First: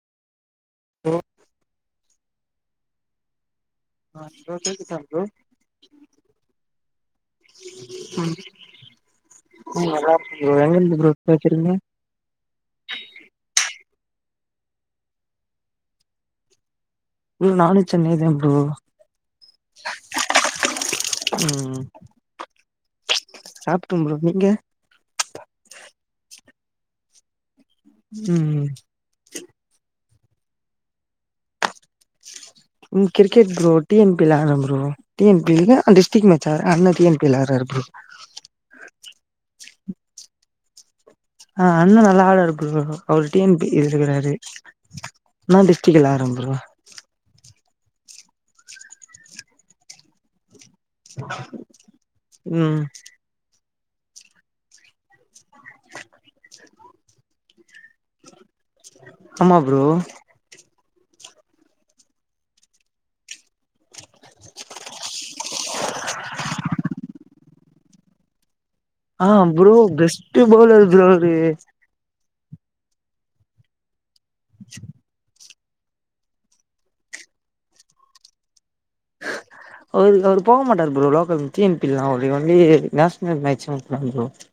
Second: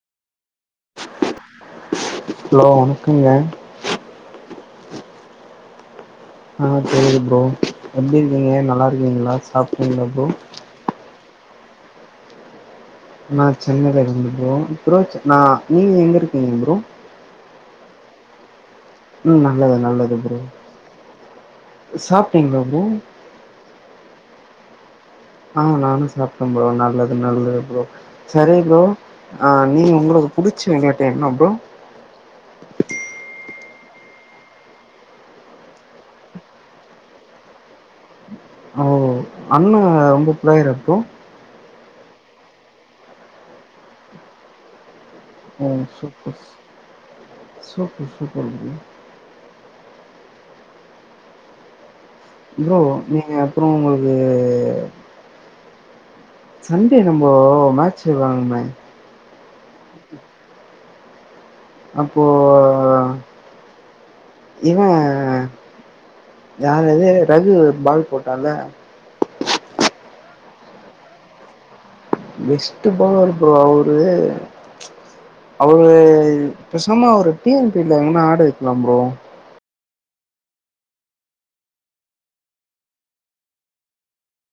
bro hello வணக்கங்க ஆ bro கேட்டுச்ச ப்ரோ ஆ தெரியுது ப்ரோ எப்டி இருக்கீங்க நல்லா இருக்கீங்களா சாப்பிட்டீங்களா ப்ரோ எங்கர்ந்து ப்ரோ போ சொல்லுங்க நா சென்னைல இருந்து ப்ரோ ப்ரோ நா நீங்க எங்க இருக்கீங்க ப்ரோ இல்ல நானு சென்னை தான் ப்ரோ ம் நல்லது நல்லது ப்ரோ சாப்ட்டீங்களா ப்ரோ சாப்டேன் ப்ரோ நீங்க ஆ நானு சாப்ட்டேன் ப்ரோ நல்லது நல்லது ப்ரோ சரி ம் ப்ரோ ஆ நீங்க உங்களுக்கு புடிச்ச வெளையாட்டு என்ன ப்ரோ [inaudible] ம் cricket bro T N P ல ஆடுன்ன ப்ரோ டி என் பி லயே டிஸ்டிக் மேட்ச்சாடுர அண்ணன் டி என் பி ல ஆடுறாரு ப்ரோ அண்ண ரொம்ப பிளேயரா ப்ரோ ஆ அண்ண நல்லா ஆடுவாரு ப்ரோ அவரு டி என் பி இதுல இருக்குறாரு நா டிஸ்க்டிக்ல ஆடுறன் ப்ரோ சூப்பு சூப்பர் ப்ரோ [inaudible] ப்ரோ ம் நீங்க அப்றோ இது சண்டே நம்போ மேட்ச்சு வெளானோமே ஆமா ப்ரோ அப்போ இவ யாரது ரகு பால் போட் டால ஆ ப்ரோ பெஸ்ட் பவுல் அது ப்ரோ அது பெஷ்ட்டு பவுலரு ப்ரோ அவரு அவரு பெசமா ஒரு டி என் பில எங்கன்னா ஆடு வைக்கலா ப்ரோ அவரு அவர் போக மாட்டாாரு bro local T N P ல்லா அவரு வந்து நேஷனல் மேட்ஜ்தா புடிக்கு ப்ரோ